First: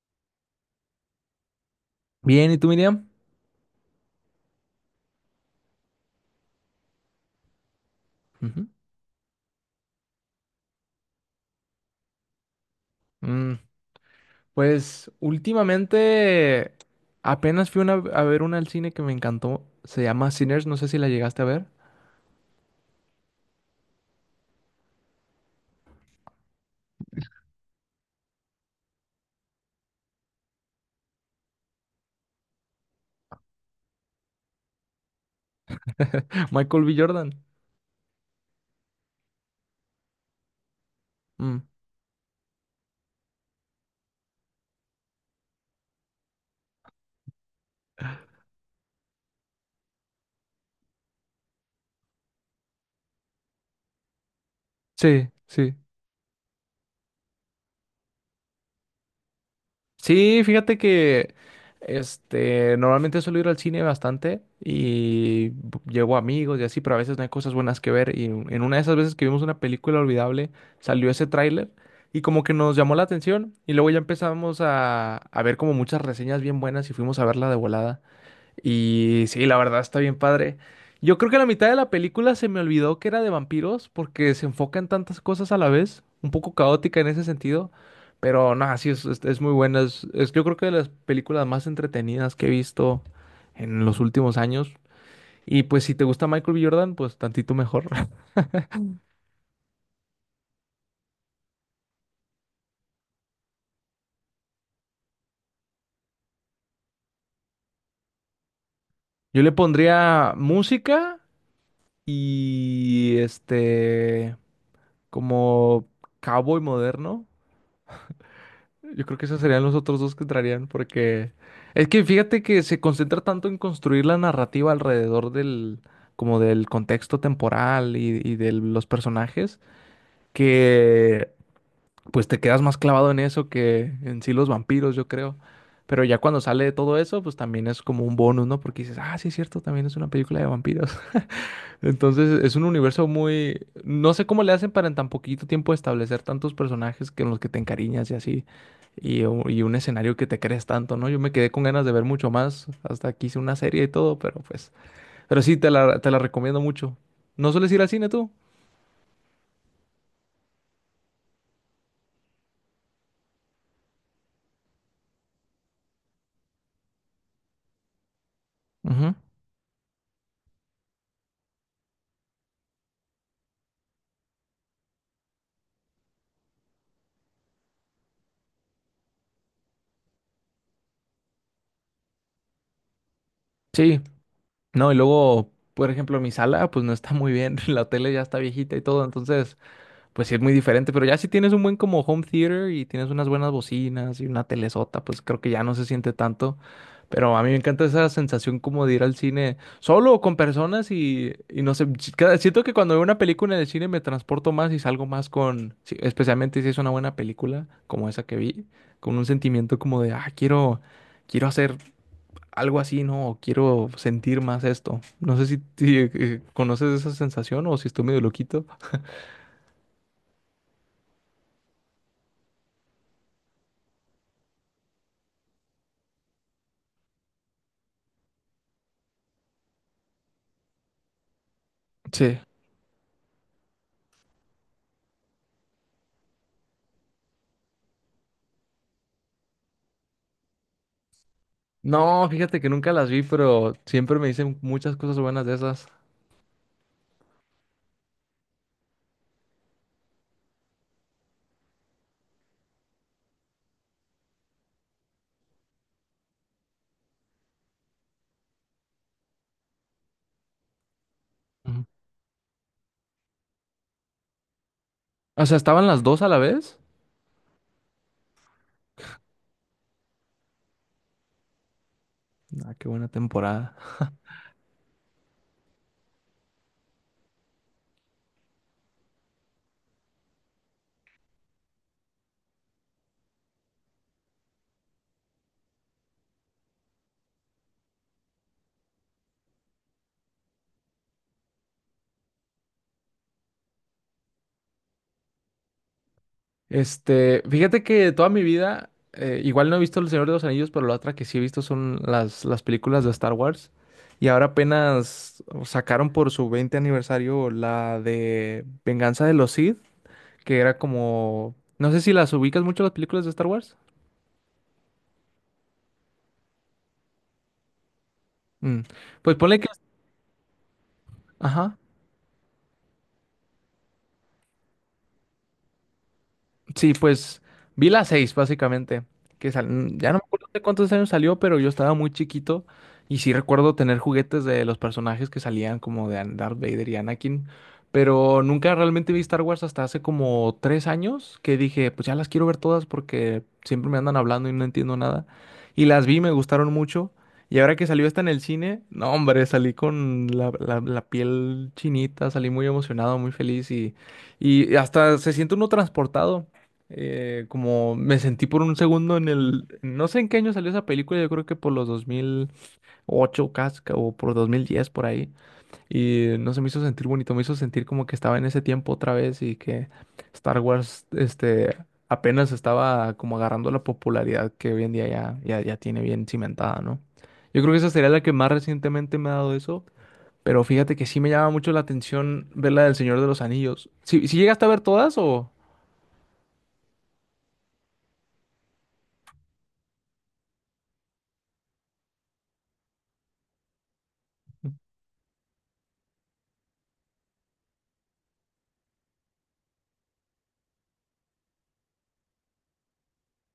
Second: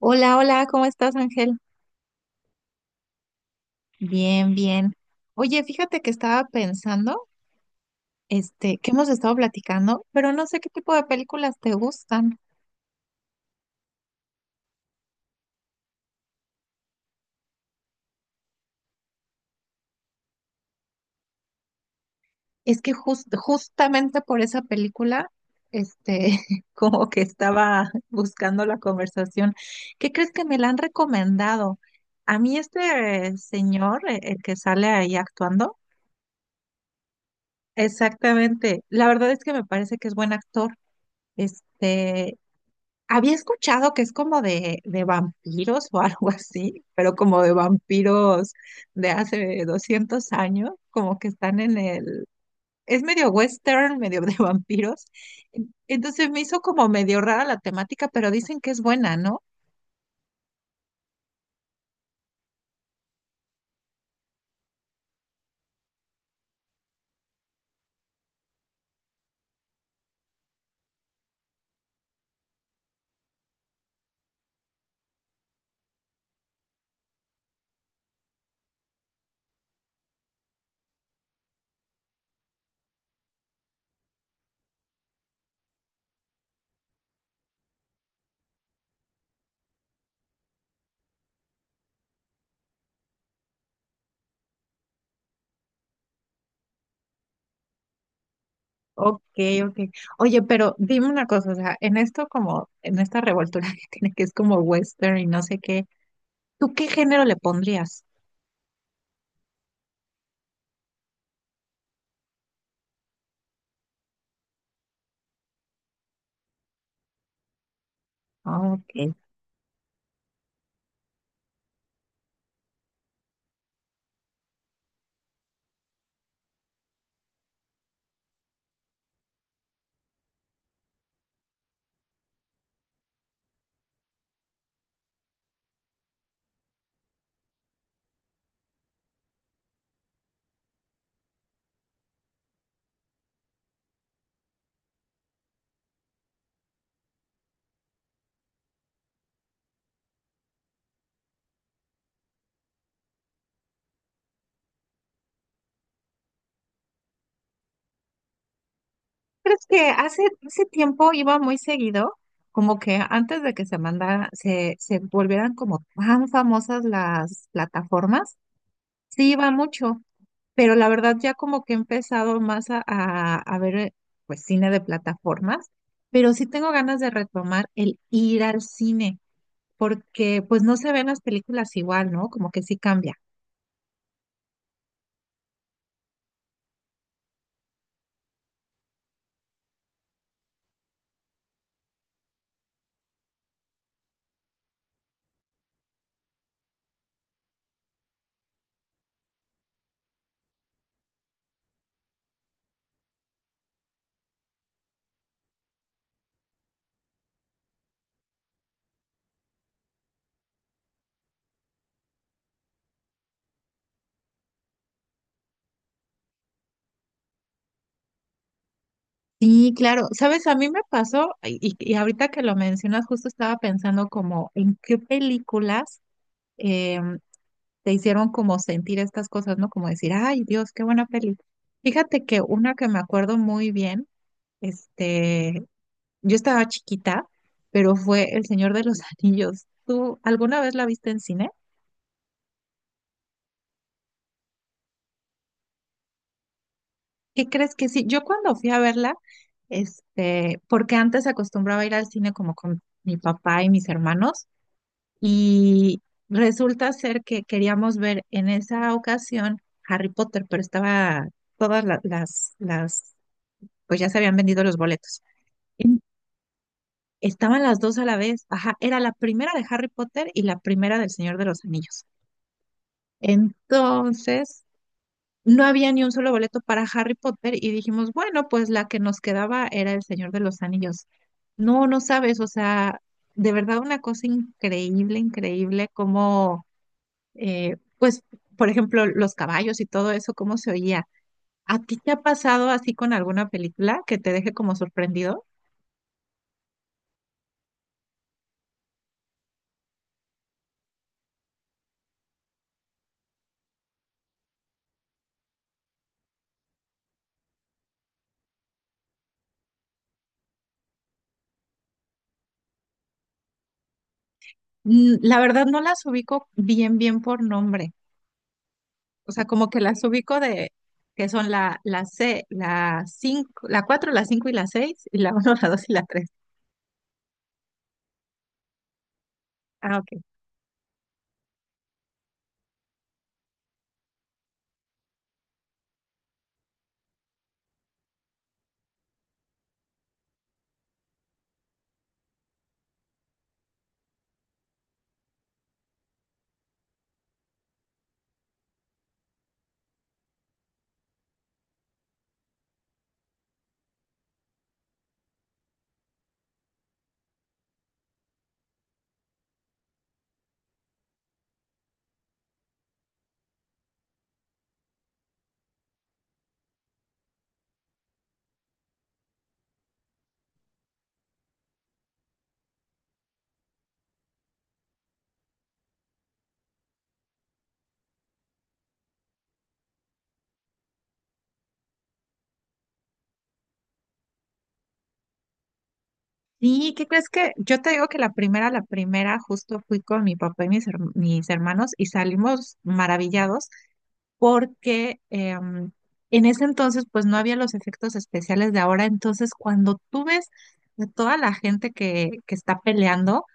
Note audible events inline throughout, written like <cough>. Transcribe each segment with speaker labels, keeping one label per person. Speaker 1: Hola, hola, ¿cómo estás, Ángel?
Speaker 2: Bien, ¿y tú, Miriam?
Speaker 1: Bien, bien. Oye, fíjate que estaba pensando,
Speaker 2: Ujú.
Speaker 1: que hemos estado platicando, pero no sé qué tipo de películas te gustan.
Speaker 2: Mm, pues últimamente apenas fui a ver una al cine que me encantó. Se llama Sinners, no sé si la llegaste a ver.
Speaker 1: Es que justamente por esa película, este, <laughs> como que estaba buscando la conversación. ¿Qué crees que me la han recomendado? A mí señor, el que sale ahí actuando,
Speaker 2: <laughs> Michael B. Jordan.
Speaker 1: exactamente. La verdad es que me parece que es buen actor.
Speaker 2: Mm,
Speaker 1: Este, Había escuchado que es como de vampiros o <laughs> algo así, pero como de vampiros de hace 200 años, como que están en el... Es medio western, medio de <laughs> vampiros.
Speaker 2: sí, sí.
Speaker 1: Entonces me hizo como medio rara la temática, pero dicen que es buena, ¿no?
Speaker 2: Sí, fíjate que este normalmente suelo ir al cine bastante y llevo amigos y así, pero a veces no hay cosas buenas que ver. Y en una de esas veces que vimos una película olvidable, salió ese tráiler y como que nos llamó la atención. Y luego ya empezamos a ver como muchas reseñas bien buenas y fuimos a verla de volada. Y sí, la verdad está bien padre. Yo creo que la mitad de la película se me olvidó que era de vampiros porque se enfoca en tantas cosas a la vez, un poco caótica en ese sentido, pero no, sí, es muy buena. Yo creo que de las películas más entretenidas que he visto en los últimos años. Y pues si te gusta Michael B. Jordan, pues tantito mejor. <laughs>
Speaker 1: Ok, ok. Oye, pero dime una cosa, o sea, en esto como, en esta revoltura <laughs> que tiene, que es como western y no sé qué, ¿tú qué género le pondrías?
Speaker 2: Yo le pondría música y este, como cowboy moderno.
Speaker 1: Ah,
Speaker 2: Yo
Speaker 1: ok.
Speaker 2: creo que esos serían los otros dos que entrarían, porque es que fíjate que se concentra tanto en construir la narrativa alrededor del, como del contexto temporal y de los personajes, que pues te quedas más clavado en eso que en sí los vampiros, yo creo. Pero ya cuando sale de todo eso, pues también es como un bonus, ¿no? Porque dices, ah, sí es cierto, también es una película de vampiros. Entonces es un universo muy. No sé cómo le hacen para en tan poquito tiempo establecer tantos personajes que en los que te encariñas y así, y un escenario que te crees tanto, ¿no? Yo me quedé con ganas de ver mucho más, hasta que hice una serie y todo, pero pues. Pero sí, te la recomiendo mucho. ¿No sueles ir al cine tú?
Speaker 1: Crees que hace tiempo iba muy seguido, como que antes de que se mandara, se volvieran como tan famosas las plataformas,
Speaker 2: Ujú.
Speaker 1: sí iba mucho, pero la verdad ya como que he empezado más a ver pues cine de plataformas, pero sí tengo ganas de retomar el ir al cine, porque pues no se ven las películas igual, ¿no? Como que sí cambia.
Speaker 2: Sí, no, y luego, por ejemplo, mi sala pues no está muy bien, <laughs> la tele ya está viejita y todo, entonces. Pues sí, es muy diferente, pero ya si tienes un buen como home theater y tienes unas buenas bocinas y una telesota, pues creo que ya no se siente tanto. Pero a mí me encanta esa sensación como de ir al cine solo o con personas y no sé, siento que cuando veo una película en el cine me transporto más y salgo más con, sí, especialmente si es una buena película como esa que vi, con un sentimiento como de, ah, quiero quiero hacer algo así, ¿no? O quiero sentir más esto. No sé si conoces esa sensación o si estoy medio loquito.
Speaker 1: Sí, claro. Sabes, a mí me pasó, y ahorita que lo mencionas, justo estaba pensando como en qué películas eh, te hicieron como sentir estas cosas, ¿no? Como decir, ay, Dios, qué buena peli. Fíjate
Speaker 2: Sí.
Speaker 1: que una que me acuerdo muy bien, este, yo estaba chiquita, pero fue El Señor de los <laughs> Anillos. ¿Tú alguna vez la viste en cine?
Speaker 2: No, fíjate que nunca las vi, pero siempre me dicen muchas cosas buenas de esas.
Speaker 1: ¿Qué crees que sí? Yo cuando fui a verla, porque antes acostumbraba a ir al cine como con mi papá y mis hermanos, y resulta ser que queríamos ver en esa ocasión Harry Potter, pero estaba todas
Speaker 2: Ujú.
Speaker 1: las pues ya se habían vendido los boletos.
Speaker 2: O sea, ¿estaban
Speaker 1: En-
Speaker 2: las dos a la vez?
Speaker 1: Estaban las dos a la vez. Ajá, era la primera de Harry Potter y la primera del Señor de los Anillos.
Speaker 2: Ah, qué buena temporada.
Speaker 1: Entonces, no había ni un solo boleto para Harry Potter y dijimos, bueno, pues la que nos quedaba era el Señor de los Anillos. No, no sabes, o sea, de verdad una cosa increíble, increíble, como, pues, por ejemplo, los caballos y todo eso, cómo se oía. ¿A ti te ha pasado así con alguna película que te deje como sorprendido?
Speaker 2: Este, fíjate que toda mi vida, igual no he visto El Señor de los Anillos, pero la otra que sí he visto son las películas de Star Wars. Y ahora apenas sacaron por su 20 aniversario la de Venganza de los Sith, que era como. No sé si las ubicas mucho las películas de Star Wars.
Speaker 1: Mm, la verdad no las ubico bien, bien por nombre.
Speaker 2: Mm,
Speaker 1: O
Speaker 2: Pues
Speaker 1: sea,
Speaker 2: ponle
Speaker 1: como
Speaker 2: que.
Speaker 1: que las ubico de que son
Speaker 2: Ajá.
Speaker 1: la C, la 5 la 4 la 5 y la 6 y la 1 <laughs> la 2 y la 3.
Speaker 2: Sí, pues vi la 6, básicamente, que
Speaker 1: Ah,
Speaker 2: ya
Speaker 1: ok.
Speaker 2: no me acuerdo de cuántos años salió, pero yo estaba muy chiquito y sí recuerdo tener juguetes de los personajes que salían como de Darth Vader y Anakin, pero nunca realmente vi Star Wars hasta hace como 3 años que dije, pues ya las quiero ver todas porque siempre me andan hablando y no entiendo nada. Y las vi, me gustaron mucho. Y ahora que salió esta en el cine, no hombre, salí con la piel chinita, salí muy emocionado, muy feliz y hasta se siente uno transportado como me sentí por un segundo en el, no sé en qué año salió esa película, yo creo que por los 2008 casca o por 2010 por ahí, y no se me hizo sentir bonito, me hizo sentir como que estaba en ese tiempo otra vez y que Star Wars, este, apenas estaba como agarrando la popularidad que hoy en día ya, ya, ya tiene bien cimentada, ¿no? Yo creo que esa sería la que más recientemente me ha dado eso. Pero fíjate que sí me llama mucho la atención ver la del Señor de los Anillos. ¿Si llegaste a ver todas o?
Speaker 1: ¿Y qué crees que? Yo te digo que la primera, justo fui con mi papá y mis hermanos y salimos maravillados porque en ese entonces pues no había los efectos especiales de ahora. Entonces, cuando tú ves a toda la gente que está peleando,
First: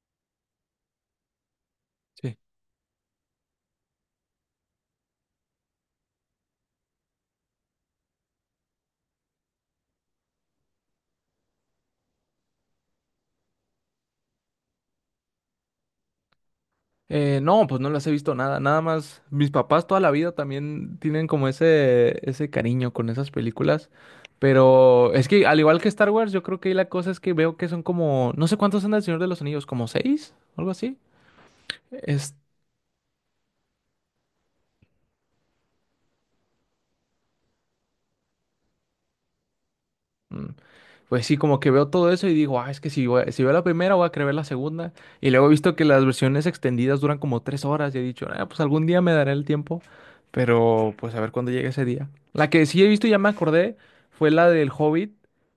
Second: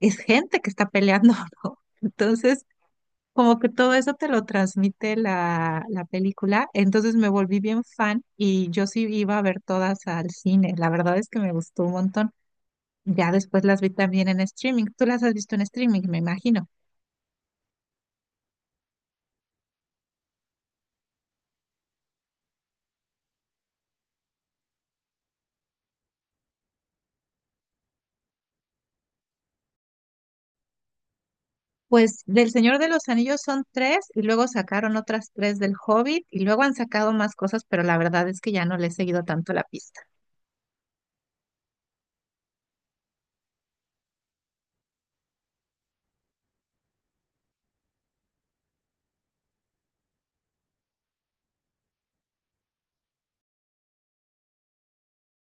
Speaker 1: es gente que está peleando, <laughs> ¿no?
Speaker 2: Sí.
Speaker 1: Entonces, como que todo eso te lo transmite la película. Entonces me volví bien fan y yo sí iba a ver todas al cine. La verdad es que me gustó un montón. Ya después las vi también en streaming. Tú las has visto en streaming, me imagino.
Speaker 2: No, pues no las he visto nada, nada más. Mis papás toda la vida también tienen como ese cariño con esas películas. Pero es que al igual que Star Wars, yo creo que ahí la cosa es que veo que son como, no sé cuántos son del Señor de los Anillos, como 6, algo así.
Speaker 1: Pues del Señor de los Anillos son tres y luego sacaron otras tres del Hobbit y luego han sacado más cosas, pero la verdad es que ya no le he seguido tanto la pista.
Speaker 2: Mm. Pues sí, como que veo todo eso y digo, ah, es que si, si veo la primera, voy a querer ver la segunda. Y luego he visto que las versiones extendidas duran como 3 horas y he dicho, ah, pues algún día me daré el tiempo, pero pues a ver cuándo llegue ese día. La que sí he visto, y ya me acordé, fue la del Hobbit,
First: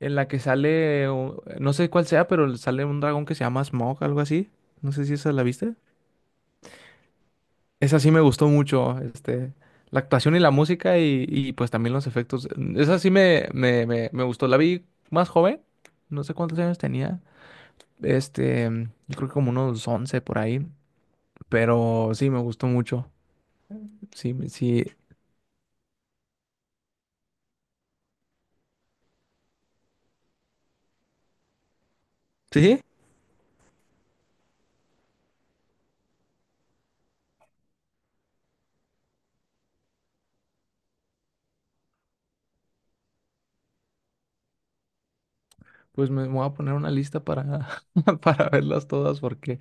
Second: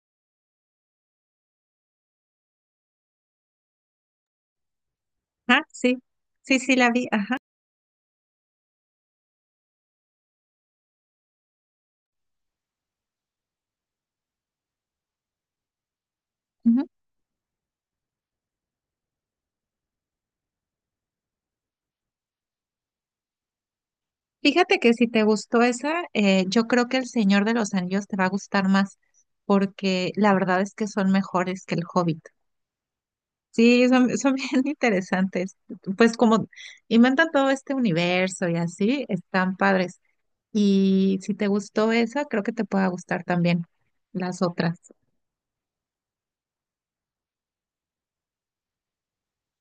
Speaker 2: en la que sale, no sé cuál sea, pero sale un dragón que se llama Smaug, algo así. No sé si esa la
Speaker 1: Ah,
Speaker 2: viste.
Speaker 1: sí, sí, sí, la vi. Ajá.
Speaker 2: Esa sí me gustó mucho, este, la actuación y la música y pues también los efectos. Esa sí me gustó. La vi más joven, no sé cuántos años tenía. Este, yo creo que como unos 11 por ahí, pero sí me gustó mucho. Sí,
Speaker 1: Fíjate
Speaker 2: sí,
Speaker 1: que si te gustó esa, yo creo que El Señor de los Anillos te va a gustar más, porque la verdad es que son mejores que El Hobbit.
Speaker 2: sí,
Speaker 1: Sí, son <laughs> bien interesantes. Pues como inventan todo este universo y así, están padres. Y si te gustó esa, creo que te pueda gustar también las otras.
Speaker 2: pues me voy a poner una lista para, <laughs> para verlas todas porque,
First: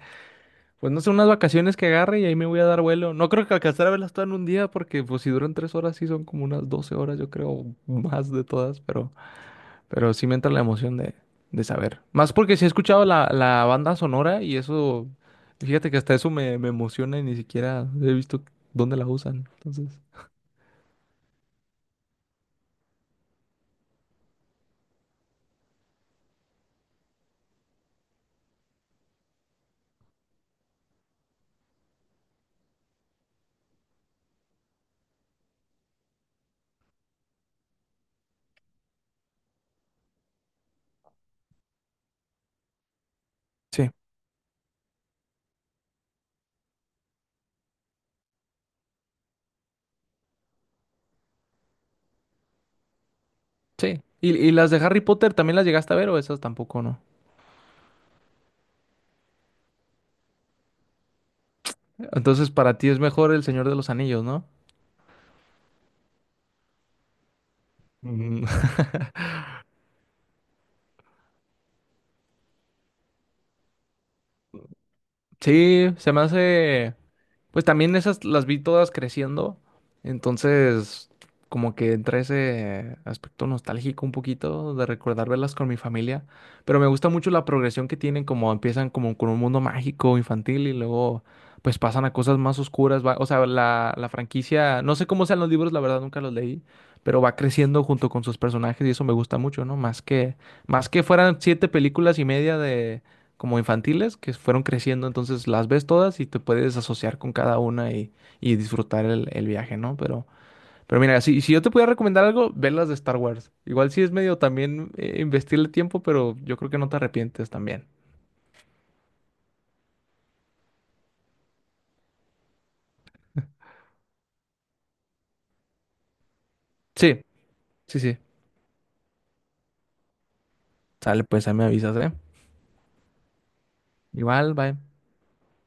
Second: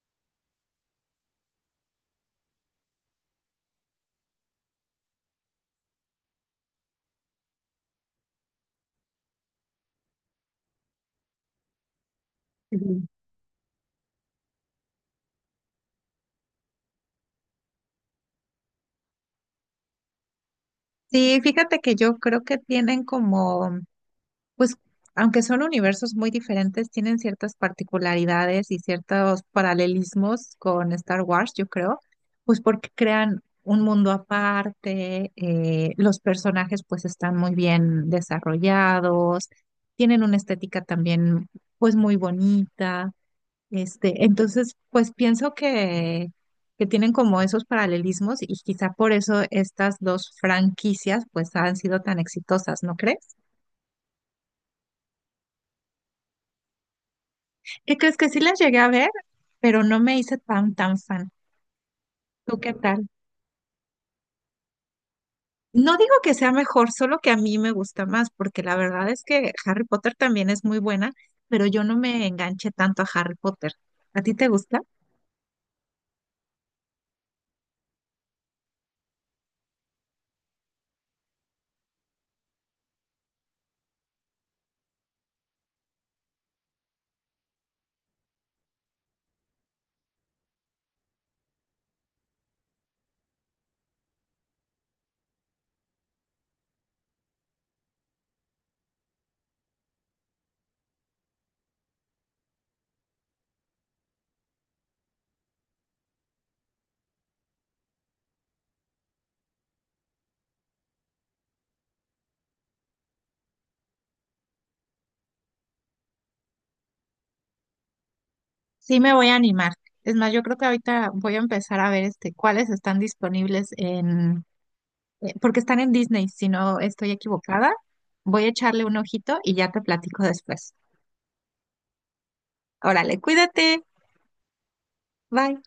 Speaker 2: pues no sé, unas vacaciones que agarre y ahí me voy a dar vuelo. No creo que alcanzar a verlas todas en un día porque pues si duran 3 horas sí son como unas 12 horas yo creo, más de todas, pero. Pero sí me entra la emoción de saber. Más porque sí he
Speaker 1: Ujú.
Speaker 2: escuchado la banda sonora y eso, fíjate que hasta eso me emociona y ni siquiera he visto dónde la usan. Entonces,
Speaker 1: Sí, fíjate que yo creo que tienen como pues aunque son universos muy diferentes, tienen ciertas particularidades y ciertos paralelismos con Star Wars, yo creo, pues porque crean un mundo aparte, los personajes pues están muy bien desarrollados, tienen una estética también pues muy bonita,
Speaker 2: sí,
Speaker 1: entonces pues pienso que tienen como esos paralelismos y quizá por eso estas dos franquicias pues han sido tan exitosas, ¿no crees?
Speaker 2: sí. ¿Y las de Harry Potter también las llegaste a ver o esas tampoco no?
Speaker 1: ¿Qué crees que sí las llegué a ver? Pero no me hice tan fan.
Speaker 2: Entonces,
Speaker 1: ¿Tú qué
Speaker 2: para ti es
Speaker 1: tal?
Speaker 2: mejor El Señor de los Anillos, ¿no?
Speaker 1: No digo que sea mejor, solo que a mí me gusta más, porque
Speaker 2: <laughs>
Speaker 1: la verdad es que Harry Potter también es muy buena, pero yo no me enganché tanto a Harry Potter. ¿A ti te gusta?
Speaker 2: Sí, se me hace, pues también esas las vi todas creciendo, entonces como que entra ese aspecto nostálgico un poquito de recordar verlas con mi familia, pero me gusta mucho la progresión que tienen, como empiezan como con un mundo mágico infantil y luego pues pasan a cosas más oscuras, o sea, la franquicia, no sé cómo sean los libros, la verdad nunca los leí, pero va creciendo junto con sus personajes y eso me gusta mucho, ¿no? Más que fueran 7 películas y media como infantiles que fueron creciendo, entonces las ves todas y te puedes asociar con cada una y disfrutar el viaje, ¿no? Pero mira, si yo te pudiera recomendar algo, ve las de Star Wars. Igual sí es medio también investirle tiempo, pero yo creo que no te arrepientes también.
Speaker 1: Sí, me voy a animar. Es más, yo creo que ahorita voy a empezar a ver cuáles están disponibles en, porque están en Disney, si no estoy
Speaker 2: Sí,
Speaker 1: equivocada.
Speaker 2: sí, sí.
Speaker 1: Voy a echarle un ojito y ya te platico después.
Speaker 2: Sale, pues ahí me avisas, ¿eh?
Speaker 1: Órale, cuídate.
Speaker 2: Igual, bye.
Speaker 1: Bye.